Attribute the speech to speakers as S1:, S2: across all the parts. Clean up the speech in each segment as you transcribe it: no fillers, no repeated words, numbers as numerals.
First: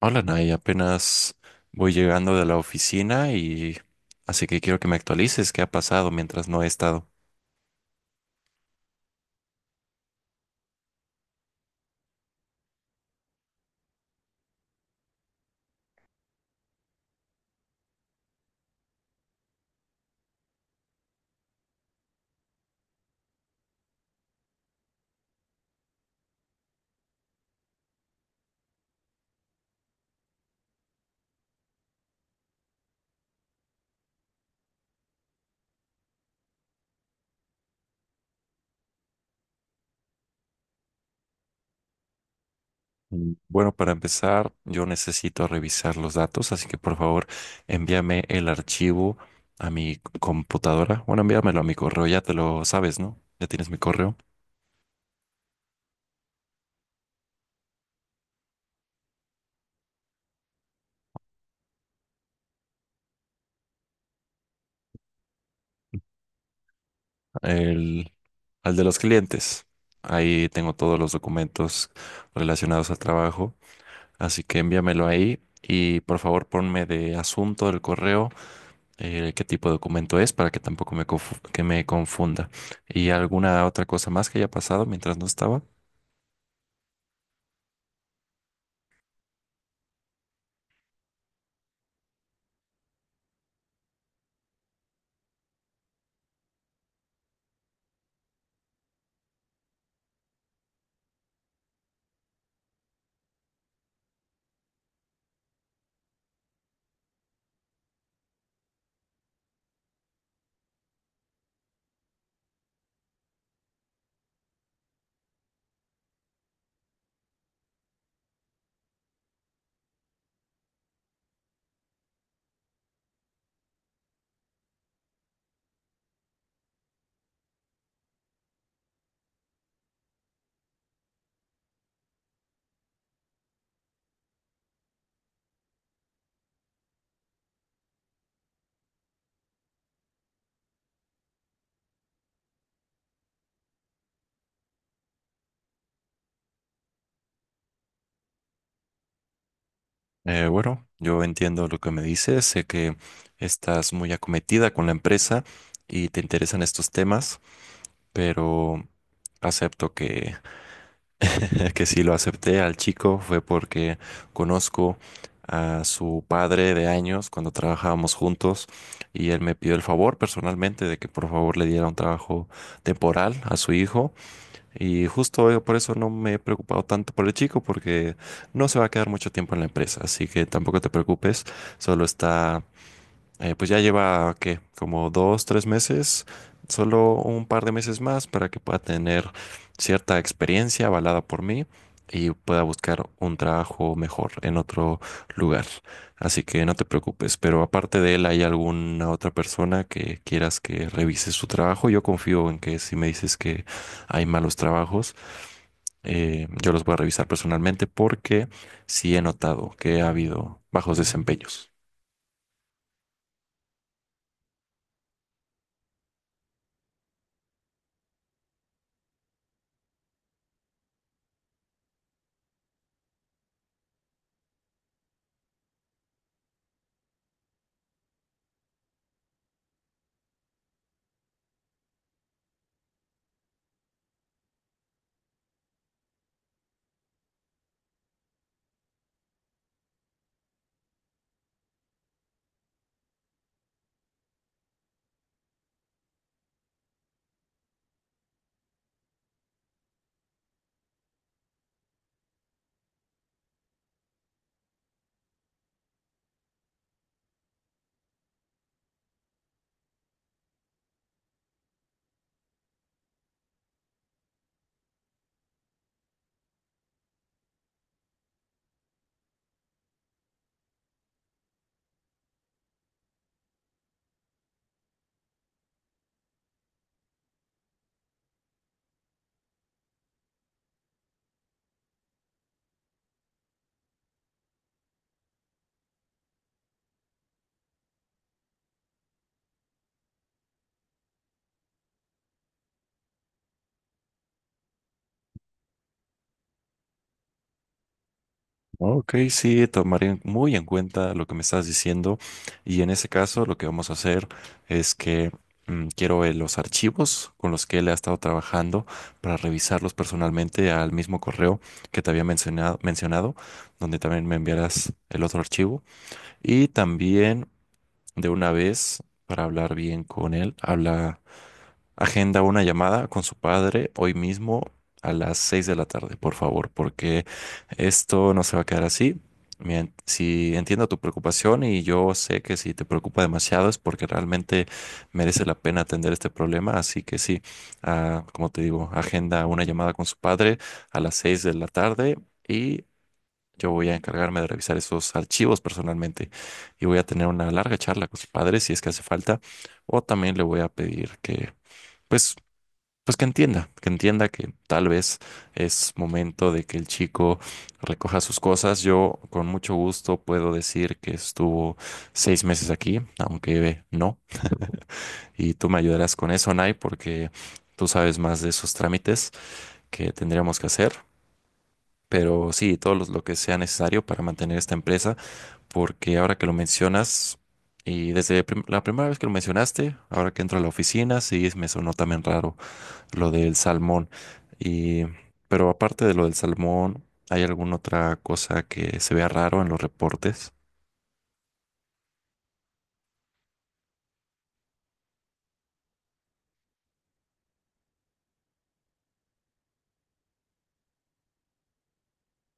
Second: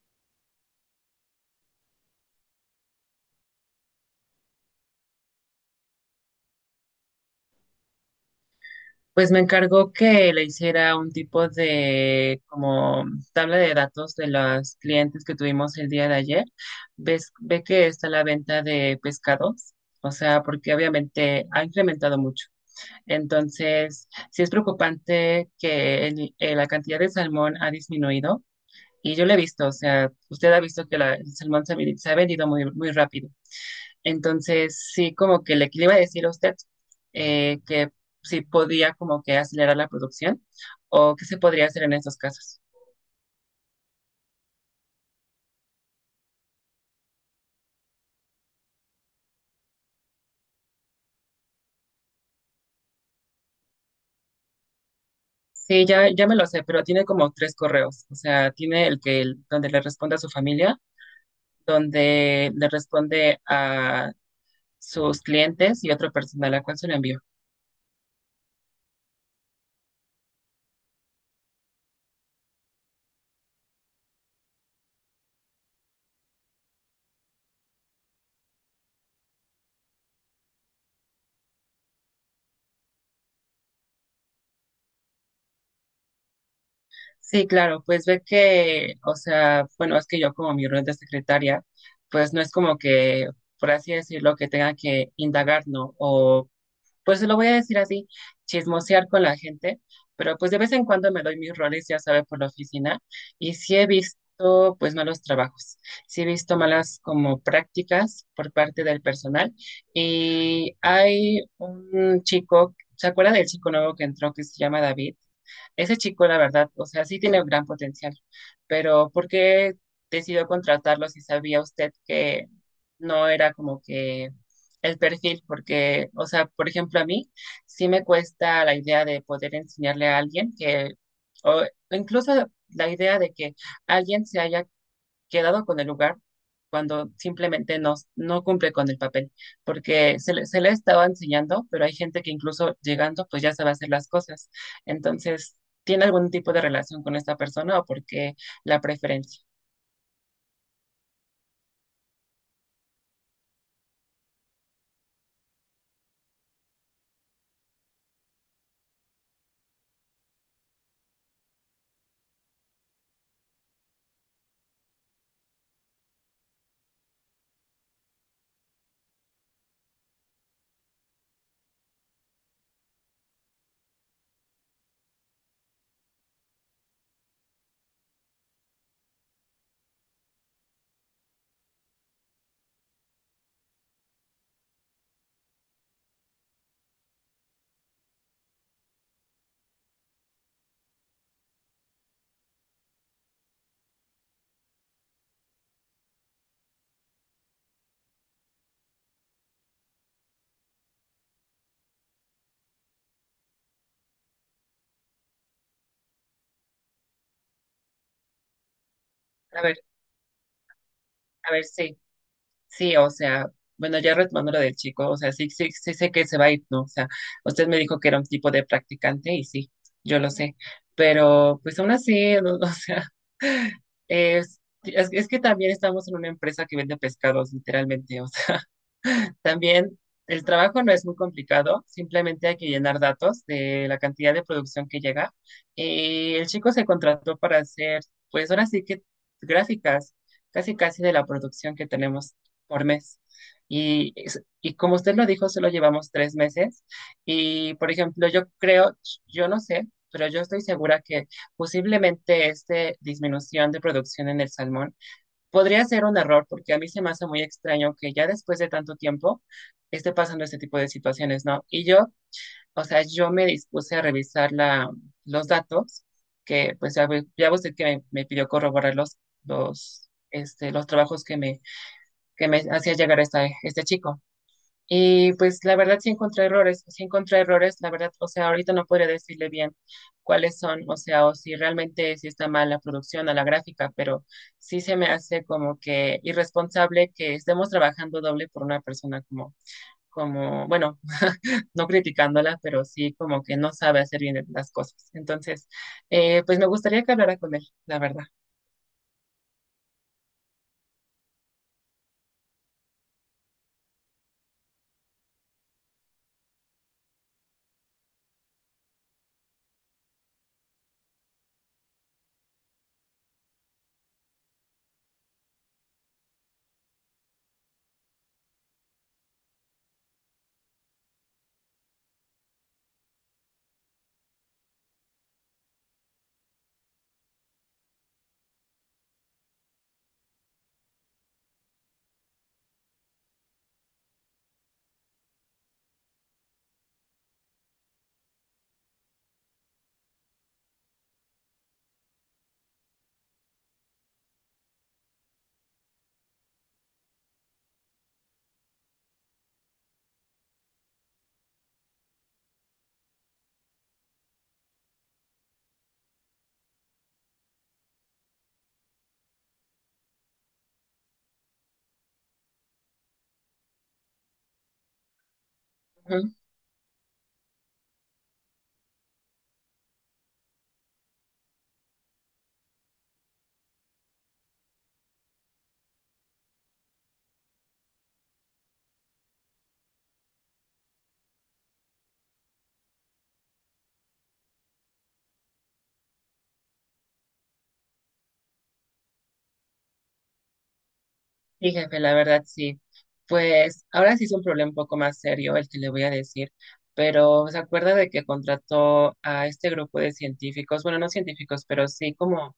S1: Hola, Nay, apenas voy llegando de la oficina y así que quiero que me actualices qué ha pasado mientras no he estado.
S2: Pues me encargó que le hiciera un tipo de como tabla de datos de los clientes que tuvimos el día de ayer. Ves, ve que está la venta de pescados, o sea, porque obviamente ha incrementado mucho. Entonces, sí es preocupante que la cantidad de salmón ha disminuido. Y yo lo he visto, o sea, usted ha visto que el salmón se ha, se ha vendido muy, muy rápido. Entonces, sí, como que le iba a decir a usted que si podía como que acelerar la producción o qué se podría hacer en estos casos.
S1: Bueno, para empezar, yo necesito revisar los datos, así que por favor envíame el archivo a computadora. Bueno, envíamelo a mi correo, ya te lo sabes, ¿no? Ya tienes mi correo.
S2: Sí, ya, ya me lo sé, pero tiene como 3 correos. O sea, tiene el que donde le responde a su familia, donde le responde a sus clientes y otro personal a cual se lo envió.
S1: El, al de los clientes. Ahí tengo todos los documentos relacionados al trabajo, así que envíamelo ahí y por favor ponme de asunto del correo. Qué tipo de documento es para que tampoco que me confunda. ¿Y alguna otra cosa más que haya pasado mientras no estaba?
S2: Sí, claro, pues ve que, o sea, bueno, es que yo como mi rol de secretaria, pues no es como que, por así decirlo, que tenga que indagar, ¿no? O pues lo voy a decir así, chismosear con la gente, pero pues de vez en cuando me doy mis roles, ya sabe, por la oficina, y sí he visto pues malos trabajos, sí he visto malas como prácticas por parte del personal, y hay un chico, ¿se acuerda del chico nuevo que entró que se llama David? Ese chico, la verdad, o sea, sí tiene un gran potencial, pero ¿por qué decidió contratarlo si sabía usted que no era como que el perfil, porque, o sea, por ejemplo, a mí sí me cuesta la idea de poder enseñarle a alguien que, o incluso la idea de que alguien se haya quedado con el lugar cuando simplemente no, no cumple con el papel, porque se le estaba enseñando, pero hay gente que incluso llegando, pues ya sabe hacer las cosas. Entonces, ¿tiene algún tipo de relación con esta persona o por qué la preferencia?
S1: Bueno, yo entiendo lo que me dices, sé que estás muy acometida con la empresa y te interesan estos temas, pero acepto que, que si lo acepté al chico fue porque conozco a su padre de años cuando trabajábamos juntos y él me pidió el favor personalmente de que por favor le diera un trabajo temporal a su hijo. Y justo por eso no me he preocupado tanto por el chico, porque no se va a quedar mucho tiempo en la empresa. Así que tampoco te preocupes, solo está pues ya lleva, ¿qué? Como dos, tres meses, solo un par de meses más para que pueda tener cierta experiencia avalada por mí y pueda buscar un trabajo mejor en otro lugar. Así que no te preocupes, pero aparte de él, ¿hay alguna otra persona que quieras que revise su trabajo? Yo confío en que si me dices que hay malos trabajos, yo los voy a revisar personalmente porque sí he
S2: A
S1: notado
S2: ver,
S1: que ha habido bajos
S2: a ver,
S1: desempeños.
S2: sí. Sí, o sea, bueno, ya retomando lo del chico, o sea, sí, sí, sí sé que se va a ir, ¿no? O sea, usted me dijo que era un tipo de practicante y sí, yo lo sé, pero pues aún así, no, o sea, es que también estamos en una empresa que vende pescados, literalmente, o sea. También el trabajo no es muy complicado, simplemente hay que llenar datos de la cantidad de producción que llega. El chico se contrató para hacer, pues ahora sí que gráficas, casi casi de la producción que tenemos por mes. Y como usted lo dijo, solo llevamos 3 meses. Y por ejemplo, yo creo, yo no sé, pero yo estoy segura que posiblemente esta disminución de producción en el salmón podría ser un error, porque a mí se me hace muy extraño que ya después de tanto tiempo esté pasando este tipo de situaciones, ¿no? Y yo, o sea, yo me dispuse a revisar los datos, que pues ya, ya usted que me pidió corroborar los trabajos que me hacía llegar este chico. Y pues la verdad sí encontré errores, la verdad, o sea, ahorita no podría decirle bien cuáles son, o sea, o si realmente sí está mal la producción a la gráfica, pero sí se me hace como que irresponsable que estemos trabajando doble por una persona como, bueno, no criticándola, pero sí como que no sabe hacer bien las cosas. Entonces, pues me gustaría que hablara con él, la verdad.
S1: Ok, sí, tomaré muy en cuenta lo que me estás diciendo y en ese caso lo que vamos a hacer es que mm, quiero los archivos con los que él ha estado trabajando para revisarlos personalmente al mismo correo que te había mencionado, donde también me enviarás el otro archivo y también de una vez para hablar bien con él, habla. Agenda una llamada con su padre hoy mismo a las 6 de la tarde, por favor, porque esto no se va a quedar así. Si entiendo tu preocupación y yo sé que si te preocupa demasiado es porque realmente merece la pena atender este problema, así que sí, como te digo, agenda una llamada con su padre a las 6 de la tarde y yo voy a encargarme de revisar esos archivos personalmente y voy a tener una larga charla con su padre si es que hace falta o también le voy a pedir que pues pues que entienda, que entienda que tal vez es momento de que el chico recoja sus cosas. Yo con mucho gusto puedo decir que estuvo 6 meses aquí, aunque no. Y tú me ayudarás con eso, Nay, porque tú sabes más de esos trámites que tendríamos que hacer. Pero sí, lo que sea necesario para mantener esta empresa, porque ahora que lo mencionas, y desde la primera vez que lo mencionaste, ahora que entro a la oficina, sí me sonó también raro lo del salmón. Y, pero aparte de lo del salmón, ¿hay alguna otra cosa que se vea raro en los reportes?
S2: Sí, jefe, la verdad sí. Pues ahora sí es un problema un poco más serio el que le voy a decir, pero se acuerda de que contrató a este grupo de científicos, bueno, no científicos, pero sí como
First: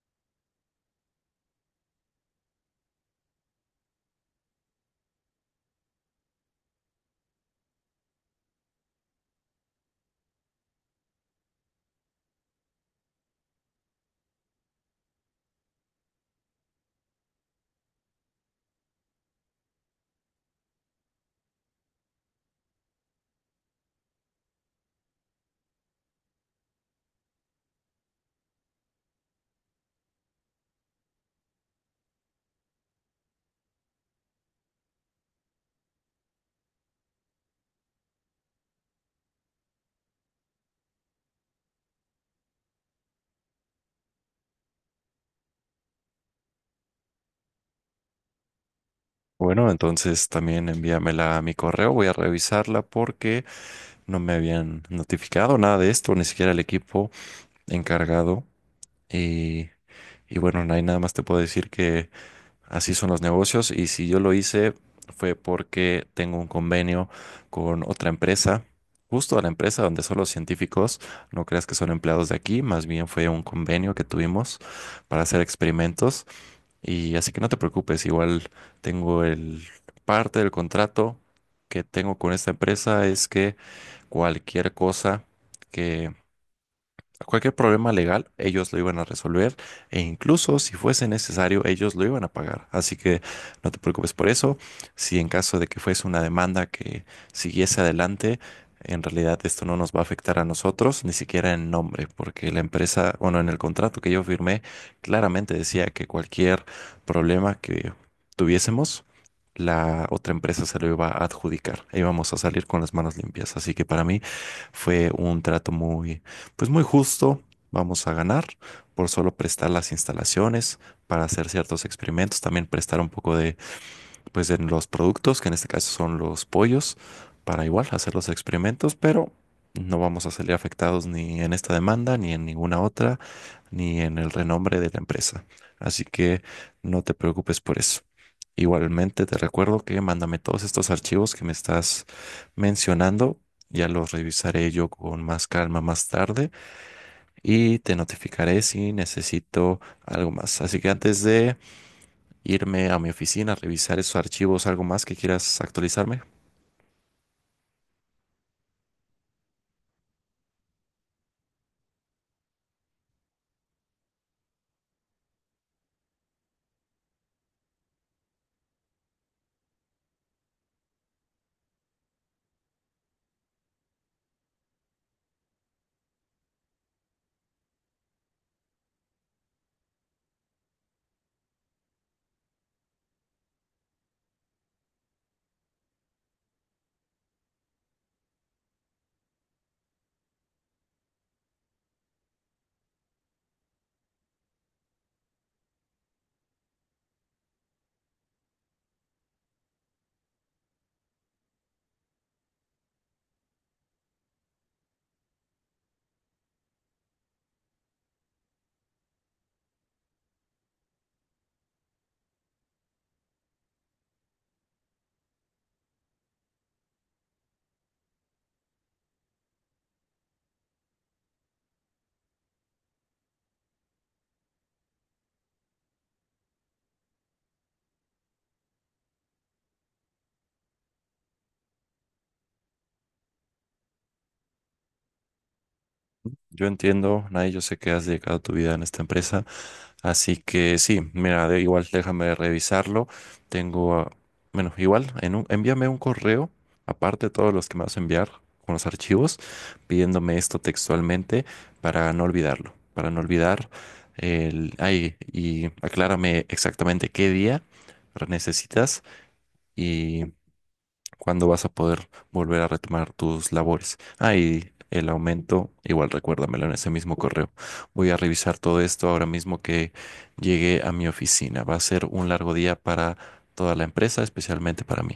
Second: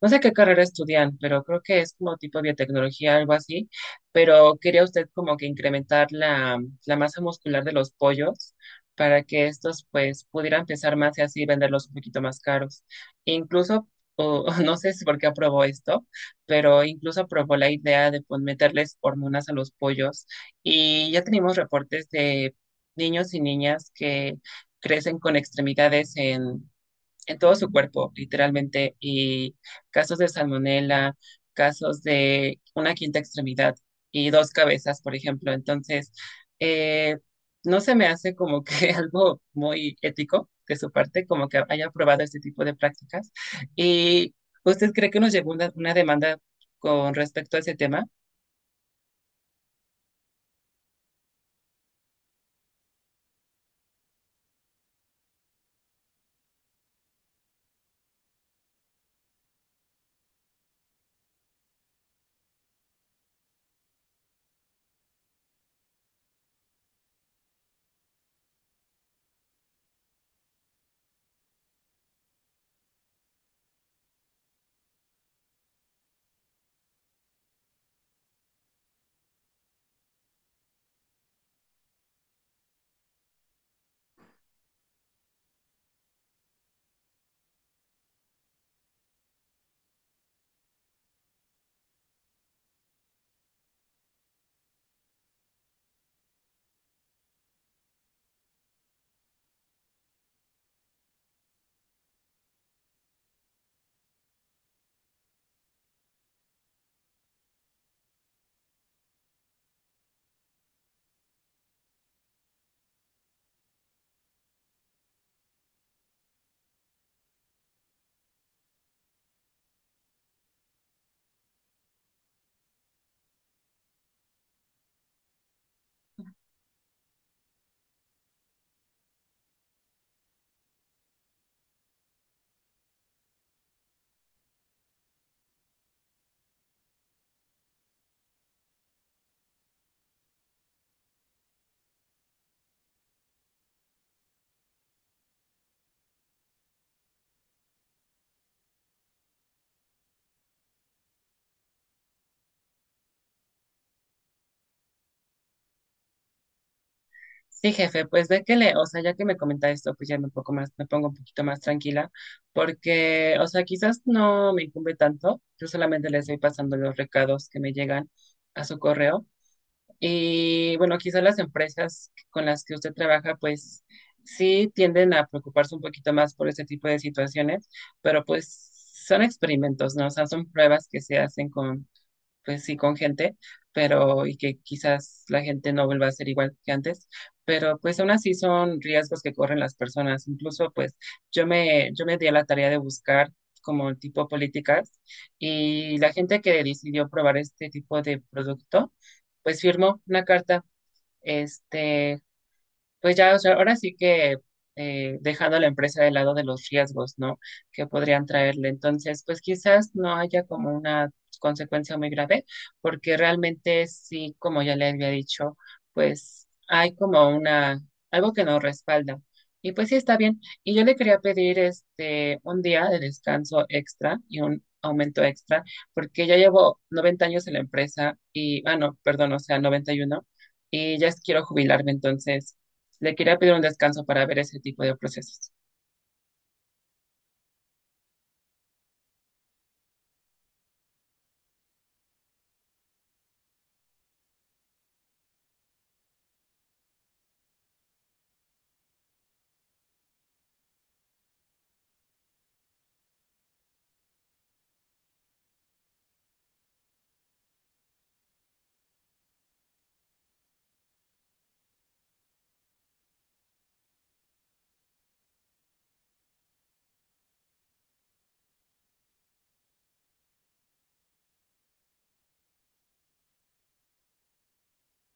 S2: no sé qué carrera estudian, pero creo que es como tipo biotecnología, algo así, pero quería usted como que incrementar la masa muscular de los pollos para que estos pues pudieran pesar más y así venderlos un poquito más caros. Incluso, no sé si por qué aprobó esto, pero incluso aprobó la idea de pues, meterles hormonas a los pollos y ya tenemos reportes de niños y niñas que crecen con extremidades en todo su cuerpo, literalmente, y casos de salmonela, casos de una quinta extremidad y dos cabezas, por ejemplo. Entonces, eh, no se me hace como que algo muy ético de su parte, como que haya aprobado este tipo de prácticas. ¿Y usted cree que nos llegó una demanda con respecto a ese tema?
S1: Bueno, entonces también envíamela a mi correo, voy a revisarla porque no me habían notificado nada de esto, ni siquiera el equipo encargado. Y, y bueno, no hay nada más te puedo decir que así son los negocios y si yo lo hice fue porque tengo un convenio con otra empresa, justo a la empresa donde son los científicos, no creas que son empleados de aquí, más bien fue un convenio que tuvimos para hacer experimentos y así que no te preocupes, igual tengo el parte del contrato que tengo con esta empresa es que cualquier cosa que cualquier problema legal, ellos lo iban a resolver e incluso si fuese necesario, ellos lo iban a pagar. Así que no te preocupes por eso. Si en caso de que fuese una demanda que siguiese adelante, en realidad esto no nos va a afectar a nosotros, ni siquiera en nombre, porque la empresa, bueno, en el contrato que yo firmé, claramente decía que cualquier problema que tuviésemos, la otra empresa se lo iba a adjudicar e íbamos a salir con las manos limpias. Así que para mí fue un trato muy pues muy justo, vamos a ganar por solo prestar las instalaciones para hacer ciertos experimentos, también prestar un poco de, pues de los productos, que en este caso son los pollos, para igual hacer los experimentos, pero no vamos a salir afectados ni en esta demanda, ni en ninguna otra, ni en el renombre de la empresa. Así que no te preocupes por eso. Igualmente te recuerdo que mándame todos estos archivos que me estás mencionando. Ya los revisaré yo con más calma más tarde y te notificaré si necesito algo más. Así que antes de irme a mi oficina a revisar esos archivos, algo más que quieras actualizarme.
S2: Sí, jefe, pues ve que le, o sea, ya que me comenta esto, pues ya un poco más, me pongo un poquito más tranquila, porque, o sea, quizás no me incumbe tanto, yo solamente le estoy pasando los recados que me llegan a su correo. Y bueno, quizás las empresas con las que usted trabaja, pues sí tienden a preocuparse un poquito más por este tipo de situaciones, pero pues son experimentos, ¿no? O sea, son pruebas que se hacen pues sí, con gente, pero y que quizás la gente no vuelva a ser igual que antes, pero pues aún así son riesgos que corren las personas. Incluso pues yo me di a la tarea de buscar como tipo políticas y la gente que decidió probar este tipo de producto, pues firmó una carta. Este, pues ya, o sea, ahora sí que dejando a la empresa de lado de los riesgos, ¿no? Que podrían traerle. Entonces, pues quizás no haya como una consecuencia muy grave, porque realmente sí, como ya le había dicho, pues hay como una, algo que nos respalda. Y pues sí, está bien. Y yo le quería pedir este, un día de descanso extra y un aumento extra, porque ya llevo 90 años en la empresa y, no, perdón, o sea, 91 y ya quiero jubilarme, entonces. Le quería pedir un descanso para ver ese tipo de procesos.
S1: Yo entiendo, Nay, yo sé que has dedicado tu vida en esta empresa. Así que sí, mira, igual déjame revisarlo. Tengo, bueno, igual, en envíame un correo, aparte de todos los que me vas a enviar con los archivos, pidiéndome esto textualmente para no olvidarlo, para no olvidar el, ay, y aclárame exactamente qué día necesitas. ¿Cuándo vas a poder volver a retomar tus labores? Ah, y el aumento, igual recuérdamelo en ese mismo correo. Voy a revisar todo esto ahora mismo que llegué a mi oficina. Va a ser un largo día para toda la empresa, especialmente para mí.